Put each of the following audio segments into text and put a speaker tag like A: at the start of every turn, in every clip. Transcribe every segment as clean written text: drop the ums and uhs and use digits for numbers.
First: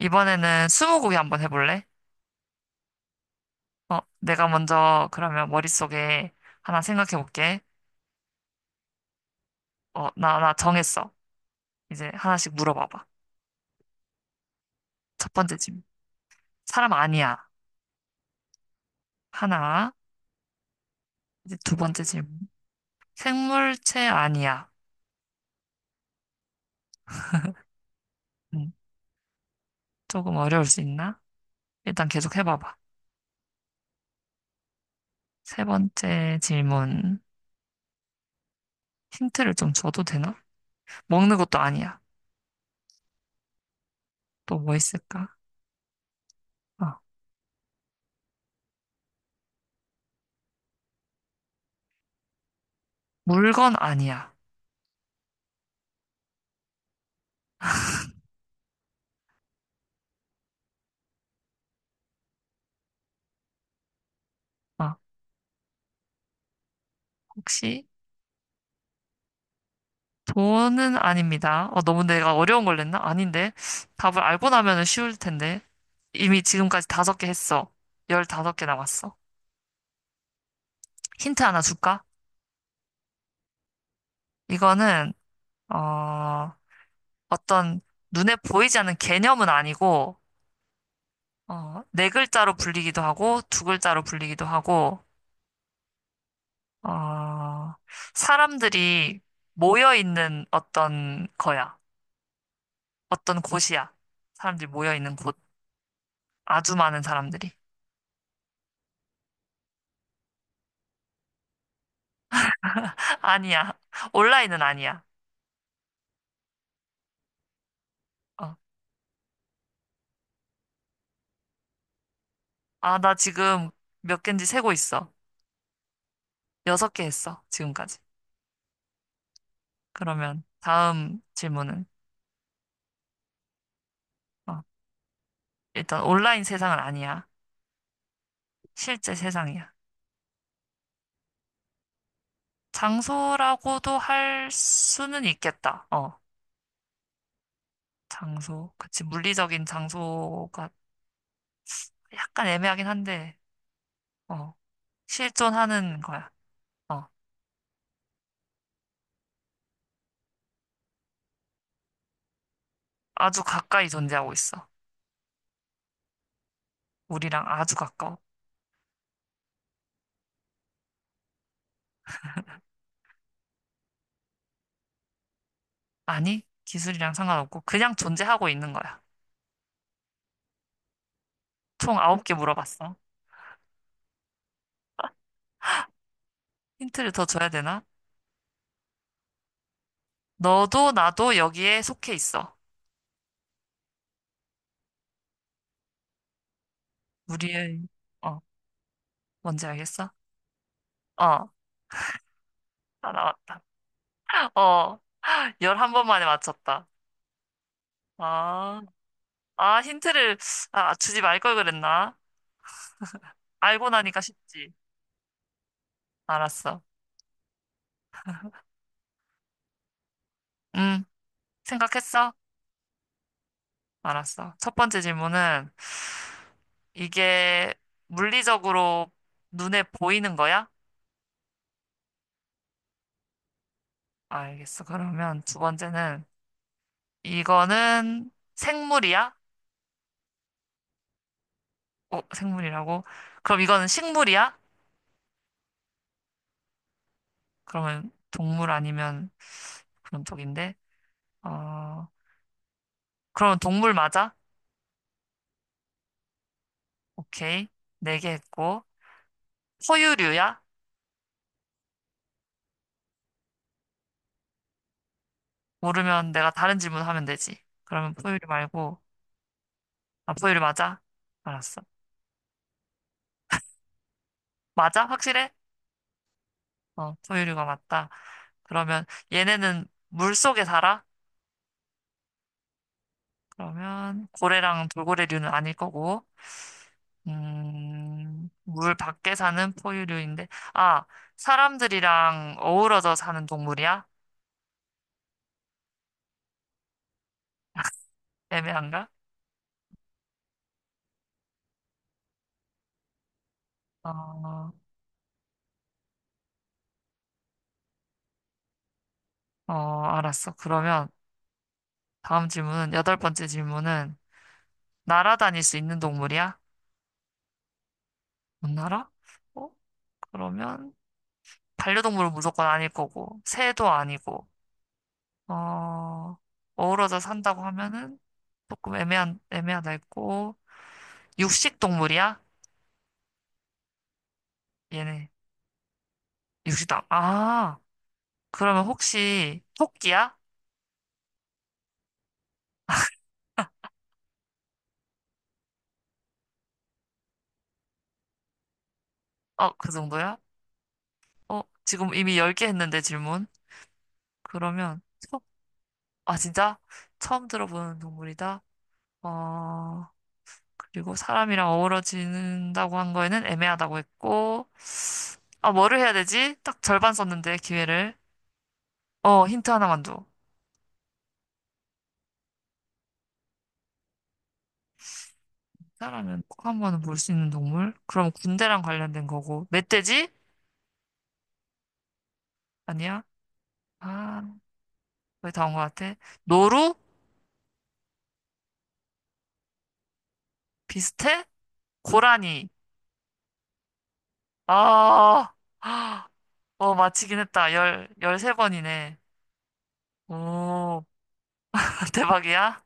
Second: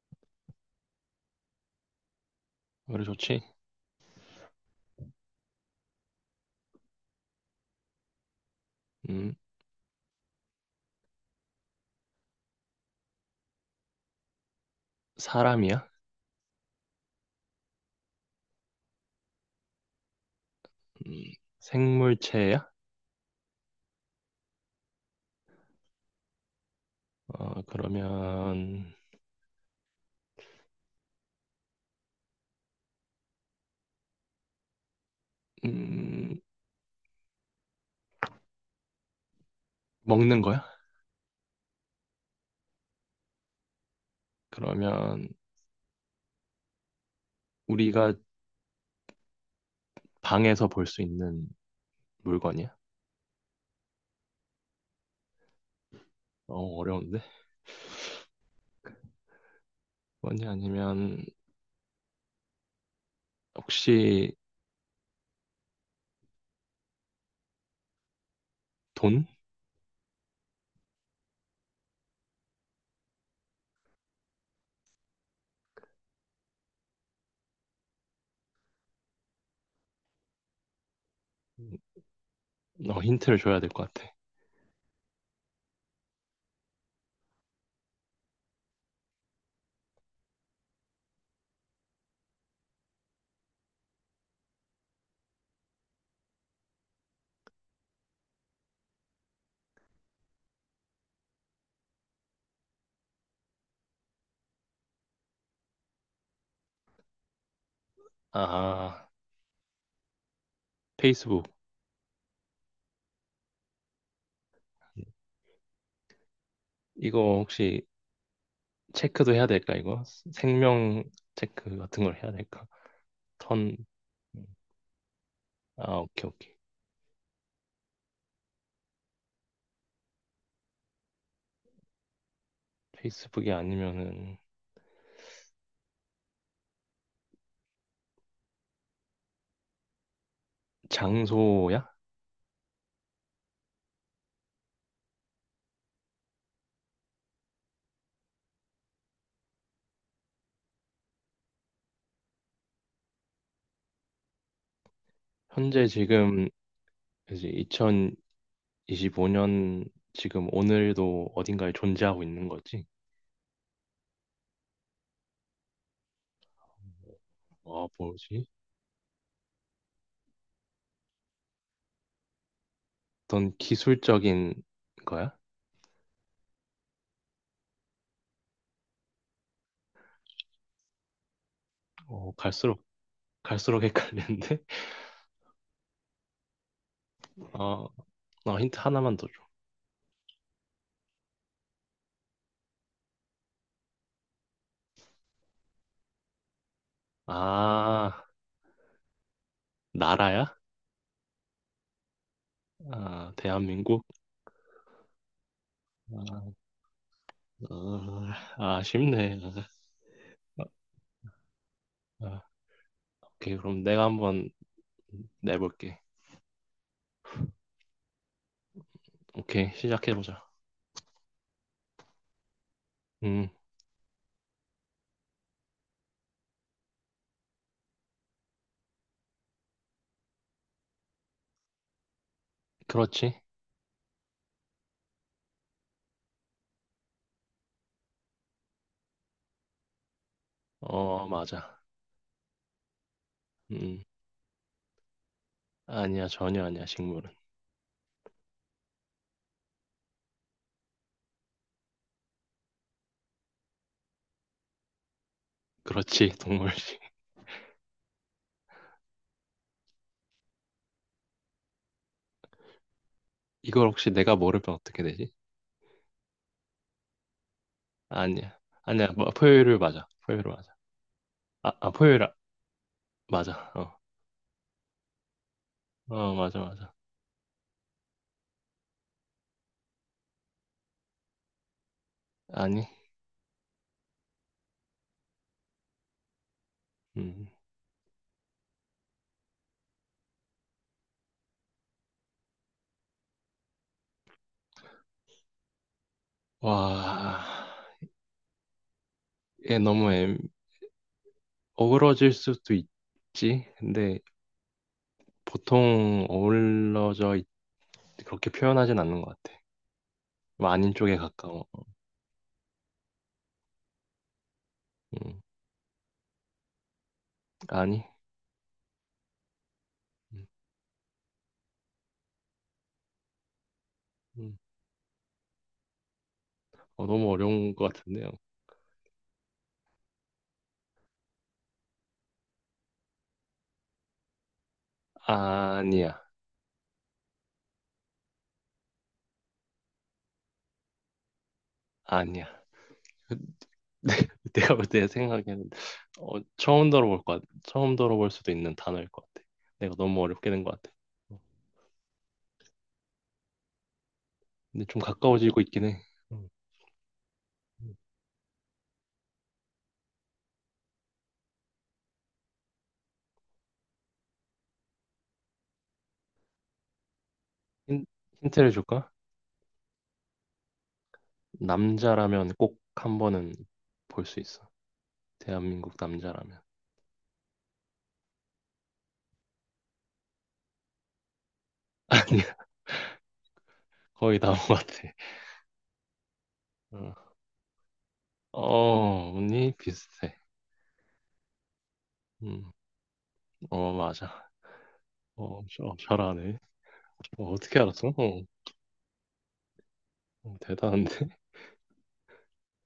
A: 이번에는 스무고개 한번 해볼래?
B: 그래 좋지.
A: 내가 먼저 그러면 머릿속에 하나 생각해 볼게.
B: 음,
A: 나 정했어. 이제 하나씩 물어봐봐. 첫 번째 질문.
B: 사람이야?
A: 사람 아니야. 하나.
B: 음,
A: 이제 두 번째 질문.
B: 생물체야?
A: 생물체 아니야.
B: 어,
A: 음,
B: 그러면
A: 조금 어려울 수 있나? 일단 계속 해봐봐. 세 번째
B: 음,
A: 질문. 힌트를 좀 줘도 되나?
B: 먹는 거야?
A: 먹는 것도 아니야. 또 뭐
B: 그러면
A: 있을까? 어,
B: 우리가 방에서 볼 수 있는 물건이야?
A: 물건 아니야.
B: 어려운데. 뭐지? 아니면 혹시
A: 어, 혹시
B: 돈?
A: 돈은 아닙니다. 너무 내가 어려운 걸 냈나? 아닌데. 답을 알고 나면은 쉬울 텐데. 이미 지금까지 다섯 개 했어. 15개 남았어. 힌트 하나
B: 음,
A: 줄까?
B: 힌트를 줘야 될 것 같아.
A: 이거는, 어, 어떤 눈에 보이지 않는 개념은 아니고, 네 글자로 불리기도 하고, 두 글자로 불리기도 하고, 어, 사람들이 모여 있는 어떤 거야. 어떤 곳이야. 사람들이 모여 있는 곳. 아주 많은 사람들이.
B: 아, 페이스북.
A: 아니야. 온라인은 아니야.
B: 이거 혹시
A: 어.
B: 체크도 해야 될까, 이거? 생명 체크 같은 걸 해야 될까?
A: 아, 나 지금
B: 턴.
A: 몇 개인지 세고 있어.
B: 아, 오케이, 오케이.
A: 여섯 개 했어, 지금까지. 그러면 다음 질문은,
B: 페이스북이 아니면은
A: 어, 일단 온라인 세상은 아니야. 실제 세상이야.
B: 장소야?
A: 장소라고도 할 수는 있겠다. 장소. 그치, 물리적인 장소가 약간 애매하긴 한데, 어,
B: 현재
A: 실존하는 거야.
B: 지금
A: 어,
B: 이제 2025년 지금 오늘도 어딘가에 존재하고 있는 거지?
A: 아주 가까이 존재하고 있어. 우리랑 아주
B: 아,
A: 가까워.
B: 뭐지? 어떤 기술적인 거야?
A: 아니, 기술이랑 상관없고, 그냥 존재하고 있는 거야. 총
B: 어,
A: 9개
B: 갈수록
A: 물어봤어.
B: 갈수록 헷갈리는데?
A: 힌트를 더 줘야 되나?
B: 어, 힌트 하나만 더 줘.
A: 너도 나도 여기에 속해 있어. 우리의,
B: 아,
A: 어, 뭔지 알겠어?
B: 나라야?
A: 어, 다
B: 아,
A: 나왔다.
B: 대한민국?
A: 어, 11번 만에
B: 아,
A: 맞췄다.
B: 어,
A: 아,
B: 쉽네.
A: 아, 힌트를, 아, 주지 말걸 그랬나?
B: 아, 오케이, 그럼
A: 알고
B: 내가
A: 나니까
B: 한번
A: 쉽지.
B: 내볼게.
A: 알았어.
B: 오케이, 시작해보자.
A: 응, 생각했어?
B: 음,
A: 알았어. 첫 번째 질문은, 이게 물리적으로 눈에 보이는 거야?
B: 그렇지.
A: 알겠어. 그러면 두 번째는, 이거는 생물이야?
B: 어, 맞아.
A: 어, 생물이라고? 그럼 이거는
B: 음,
A: 식물이야?
B: 아니야, 전혀 아니야, 식물은.
A: 그러면 동물 아니면 그런 쪽인데. 어, 그러면 동물 맞아?
B: 그렇지, 동물식.
A: 오케이. 네 개 했고. 포유류야?
B: 이걸 혹시 내가 모르면 어떻게 되지?
A: 모르면 내가 다른 질문 하면 되지. 그러면 포유류
B: 아니야.
A: 말고.
B: 아니야, 뭐, 포유류 맞아.
A: 아,
B: 포유류
A: 포유류
B: 맞아.
A: 맞아?
B: 아,
A: 알았어.
B: 아, 포유류, 아- 맞아.
A: 맞아? 확실해?
B: 맞아, 맞아.
A: 어, 포유류가 맞다. 그러면 얘네는 물 속에 살아?
B: 아니,
A: 그러면 고래랑 돌고래류는 아닐 거고.
B: 음.
A: 물 밖에 사는 포유류인데, 아, 사람들이랑 어우러져 사는 동물이야?
B: 와,
A: 애매한가?
B: 얘 너무 애, 어우러질 수도 있지. 근데
A: 어,
B: 보통 어우러져, 있- 그렇게 표현하진 않는 것 같아.
A: 어, 알았어.
B: 뭐 아닌
A: 그러면
B: 쪽에 가까워.
A: 다음 질문은, 여덟 번째 질문은,
B: 음,
A: 날아다닐 수 있는 동물이야?
B: 아니.
A: 못 날아? 어,
B: 음,
A: 그러면, 반려동물은 무조건 아닐 거고, 새도 아니고,
B: 음.
A: 어,
B: 어,
A: 어우러져
B: 너무
A: 산다고
B: 어려운 것
A: 하면은,
B: 같은데요.
A: 조금 애매한, 애매하다 했고, 육식 동물이야? 얘네,
B: 아니야,
A: 육식당 아, 그러면 혹시 토끼야?
B: 아니야. 네, 내가 볼 때 생각에는 어, 처음 들어볼 것 같아. 처음 들어볼 수도 있는 단어일 것 같아.
A: 어, 그
B: 내가 너무
A: 정도야?
B: 어렵게 된 것 같아. 어,
A: 지금 이미 10개 했는데 질문.
B: 근데 좀
A: 그러면 토,
B: 가까워지고 있긴 해.
A: 아
B: 음,
A: 진짜? 처음
B: 음.
A: 들어보는 동물이다. 어, 그리고 사람이랑 어우러진다고 한 거에는 애매하다고 했고. 아, 뭐를 해야 되지? 딱 절반 썼는데
B: 힌,
A: 기회를.
B: 힌트를 줄까?
A: 힌트 하나만 줘.
B: 남자라면 꼭 한 번은 볼 수 있어. 대한민국
A: 사람은
B: 남자라면.
A: 꼭 한 번은 볼 수 있는 동물? 그럼 군대랑 관련된 거고. 멧돼지?
B: 아니야,
A: 아니야?
B: 거의
A: 아,
B: 다 온 것 같아.
A: 거의 다온 것 같아. 노루?
B: 어, 언니 비슷해.
A: 비슷해? 고라니.
B: 음, 어, 맞아.
A: 아.
B: 어,
A: 아,
B: 잘하네.
A: 마치긴
B: 어,
A: 했다.
B: 어떻게
A: 열,
B: 알았어?
A: 열세 번이네. 오,
B: 대단한데?
A: 대박이야?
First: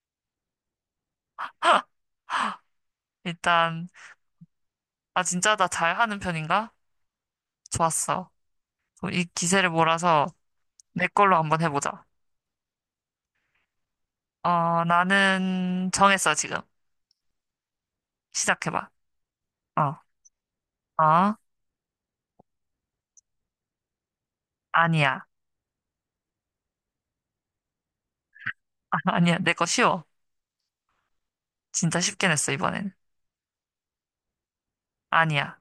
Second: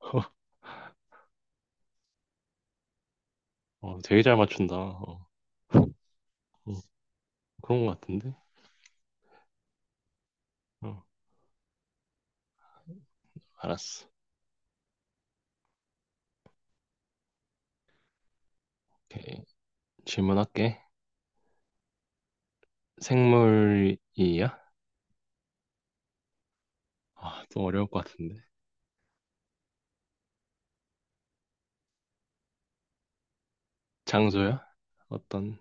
A: 일단,
B: 어, 되게 잘 맞춘다.
A: 아, 진짜 나 잘하는 편인가?
B: 어, 그런 것
A: 좋았어.
B: 같은데?
A: 그럼 이 기세를 몰아서
B: 어.
A: 내 걸로 한번 해보자.
B: 알았어.
A: 나는 정했어, 지금. 시작해봐.
B: 오케이.
A: 어,
B: 질문할게.
A: 어,
B: 생물이야?
A: 아니야.
B: 아, 또 어려울 것 같은데.
A: 아, 니야 내 거 쉬워. 진짜 쉽게 냈어, 이번엔.
B: 장소야? 어떤,
A: 아니야.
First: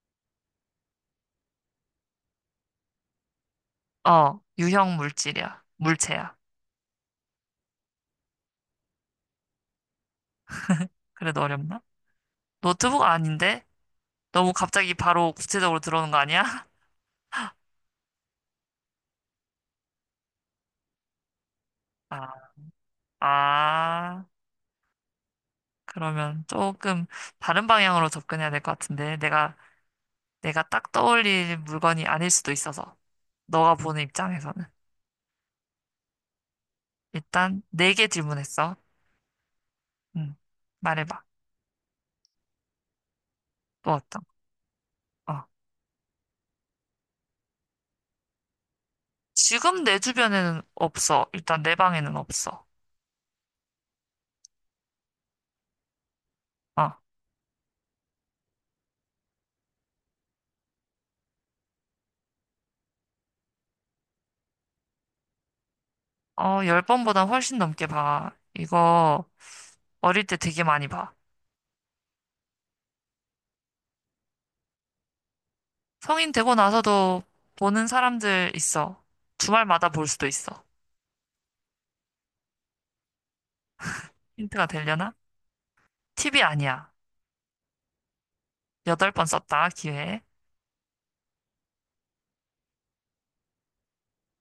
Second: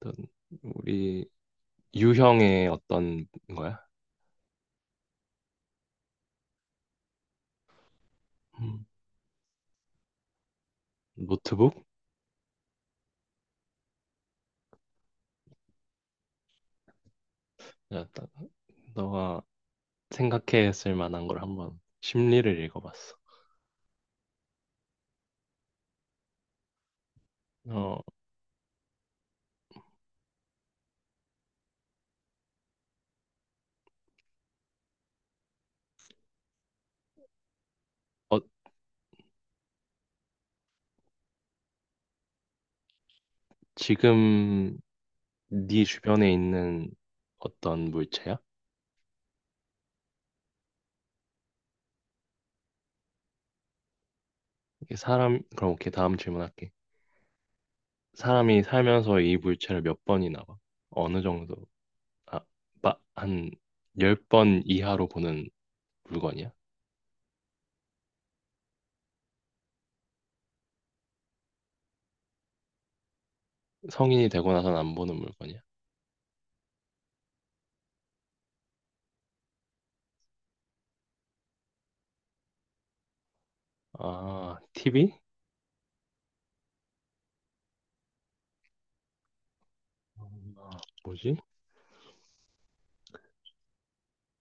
B: 어떤, 우리 유형의 어떤 거야?
A: 어, 유형 물질이야. 물체야.
B: 음,
A: 그래도 어렵나?
B: 노트북?
A: 노트북 아닌데? 너무 갑자기 바로 구체적으로 들어오는 거 아니야?
B: 야, 나- 너가 생각했을 만한 걸 한번 심리를 읽어봤어.
A: 아, 아. 그러면 조금 다른
B: 어,
A: 방향으로 접근해야 될 것 같은데, 내가 딱 떠올릴 물건이 아닐 수도 있어서, 너가 보는 입장에서는. 일단, 네 개
B: 어,
A: 질문했어. 응, 말해봐. 또 어떤,
B: 지금
A: 거? 어.
B: 네 주변에 있는 어떤 물체야?
A: 지금 내 주변에는 없어. 일단 내 방에는 없어.
B: 이게 사람, 그럼 오케이, 다음 질문할게.
A: 어,
B: 사람이 살면서 이 물체를 몇 번이나 봐? 어느 정도? 아, 한 10번 이하로 보는 물건이야?
A: 열 번보다 훨씬 넘게 봐. 이거 어릴 때 되게 많이 봐.
B: 성인이 되고 나선 안 보는 물건이야?
A: 성인 되고 나서도 보는 사람들 있어. 주말마다 볼 수도 있어.
B: 아,
A: 힌트가 되려나?
B: TV?
A: 티비 아니야. 여덟 번 썼다, 기회.
B: 아, 뭐지?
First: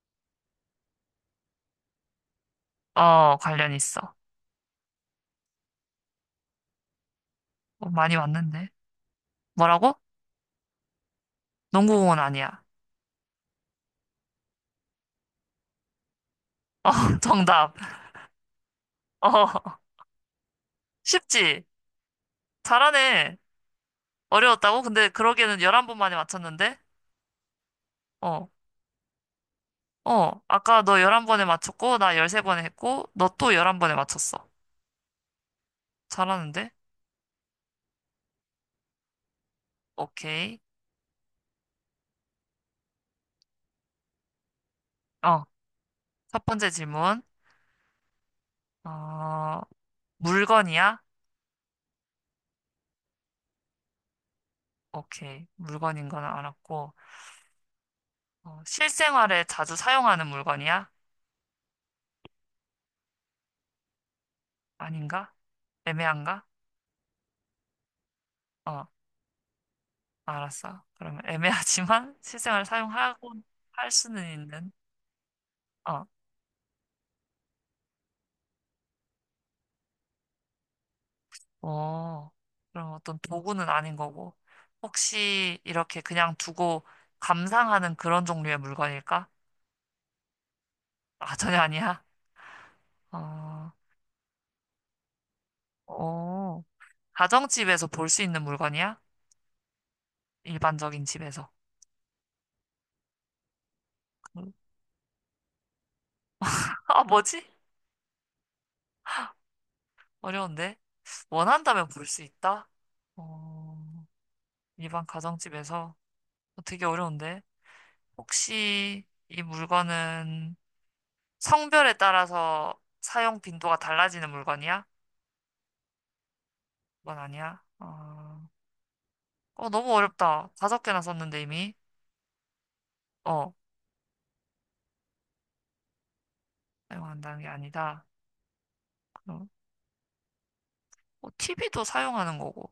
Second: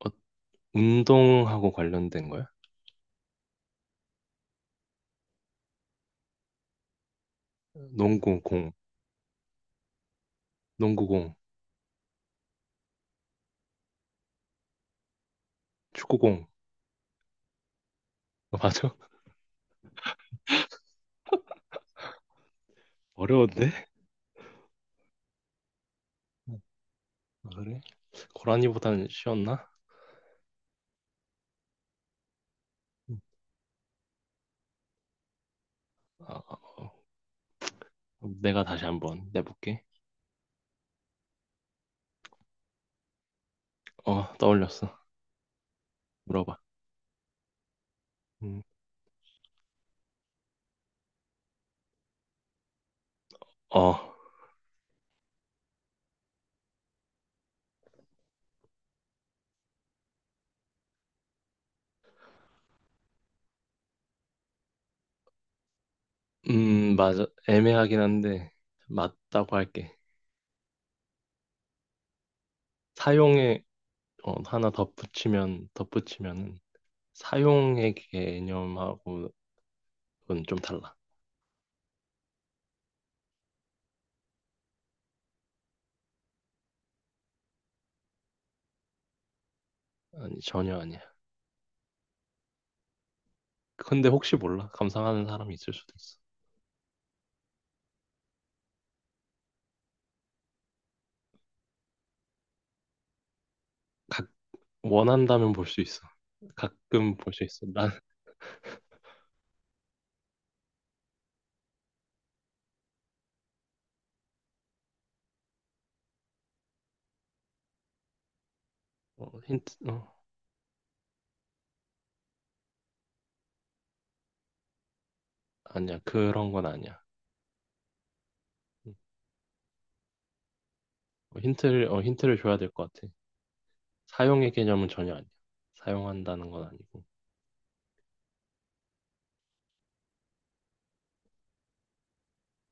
B: 어, 운동하고 관련된 거야?
A: 어, 관련 있어. 많이
B: 농구
A: 왔는데.
B: 공,
A: 뭐라고?
B: 농구 공,
A: 농구공원 아니야.
B: 축구 공.
A: 어, 정답.
B: 어, 맞아?
A: 어, 쉽지? 잘하네.
B: 어려운데?
A: 어려웠다고? 근데 그러기에는 11번 만에 맞췄는데?
B: 아, 그래?
A: 어,
B: 고라니보다는 쉬웠나?
A: 어. 아까 너 11번에 맞췄고, 나 13번에 했고,
B: 음.
A: 너 또 11번에 맞췄어.
B: 아,
A: 잘하는데?
B: 어, 내가 다시 한번 내볼게.
A: 오케이.
B: 어, 떠올렸어.
A: 어, 첫
B: 물어봐.
A: 번째 질문.
B: 음,
A: 어, 물건이야?
B: 어,
A: 오케이. 물건인 건 알았고, 실생활에 자주 사용하는 물건이야? 아닌가? 애매한가?
B: 맞아. 애매하긴 한데,
A: 어.
B: 맞다고 할게.
A: 알았어. 그러면 애매하지만 실생활 사용하고
B: 사용에
A: 할 수는 있는. 어,
B: 덧붙이면은 사용의 개념하고는 좀 달라.
A: 어. 그럼 어떤 도구는 아닌 거고. 혹시 이렇게 그냥 두고 감상하는 그런 종류의 물건일까?
B: 아니, 전혀 아니야.
A: 아, 전혀 아니야. 어,
B: 근데 혹시 몰라. 감상하는 사람이 있을 수도 있어.
A: 어. 가정집에서 볼 수 있는 물건이야? 일반적인 집에서. 음.
B: 원한다면 볼 수 있어.
A: 아,
B: 가끔 볼
A: 뭐지?
B: 수 있어. 난,
A: 어려운데. 원한다면 볼 수 있다? 어, 일반 가정집에서. 되게 어려운데. 혹시
B: 어,
A: 이
B: 힌트, 어,
A: 물건은 성별에 따라서 사용 빈도가 달라지는 물건이야?
B: 아니야. 그런 건 아니야.
A: 그건 아니야. 어, 어, 너무 어렵다. 다섯 개나 썼는데 이미.
B: 힌트를 줘야 될 것 같아.
A: 어,
B: 사용의 개념은 전혀 아니야. 사용한다는 건 아니고.
A: 사용한다는 게 아니다. 그럼 TV도 사용하는 거고.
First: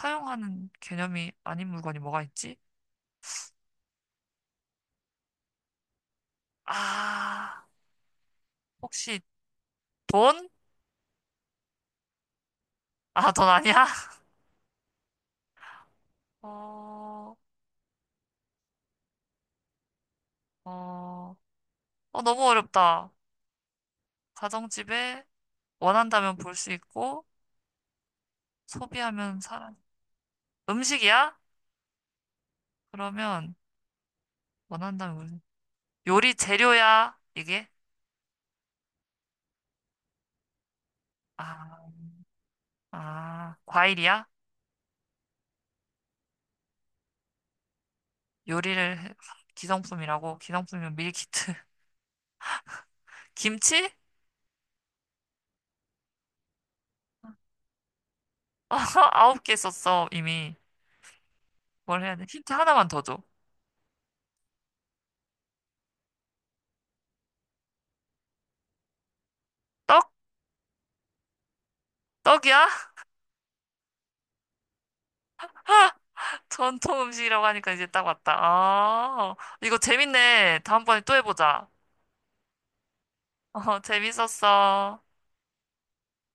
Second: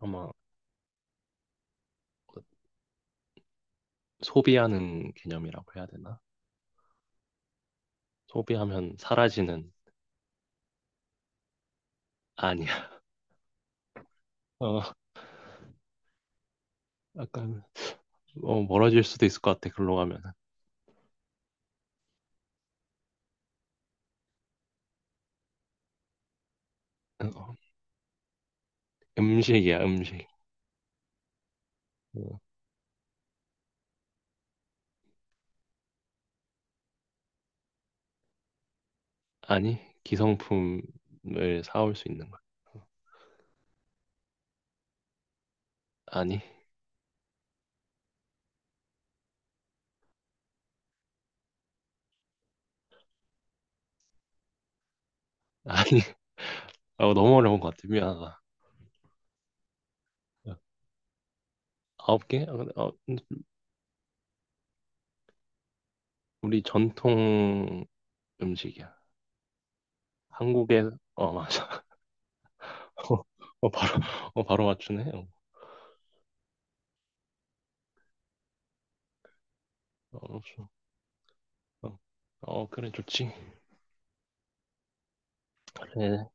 B: 아마
A: 개념이 아닌 물건이 뭐가 있지?
B: 소비하는 개념이라고 해야 되나?
A: 아,
B: 소비하면
A: 혹시
B: 사라지는,
A: 돈?
B: 아니야.
A: 아, 돈 아니야?
B: 어,
A: 어,
B: 약간, 멀어질 수도 있을 것 같아. 글로 가면.
A: 어, 어, 너무 어렵다. 가정집에 원한다면 볼 수 있고,
B: 어,
A: 소비하면 사라.
B: 음식이야, 음식.
A: 음식이야?
B: 어,
A: 그러면 원한다면 물- 요리 재료야, 이게?
B: 아니, 기성품을
A: 아,
B: 사올 수 있는 거야.
A: 아, 과일이야?
B: 아니,
A: 요리를, 해- 기성품이라고? 기성품이면 밀키트. 김치?
B: 아니, 어, 너무 어려운 것 같아. 미안하다.
A: 아홉 개 썼어,
B: 어,
A: 이미. 뭘 해야 돼?
B: 아홉 개?
A: 힌트
B: 어, 근데
A: 하나만
B: 어,
A: 더 줘.
B: 우리 전통 음식이야.
A: 떡?
B: 한국에, 어, 맞아.
A: 떡이야?
B: 어, 바로, 바로 맞추네.
A: 전통 음식이라고 하니까 이제 딱 왔다. 아, 이거
B: 어, 어
A: 재밌네. 다음번에 또 해보자.
B: 어, 그래, 좋지.
A: 어, 재밌었어.
B: 그래,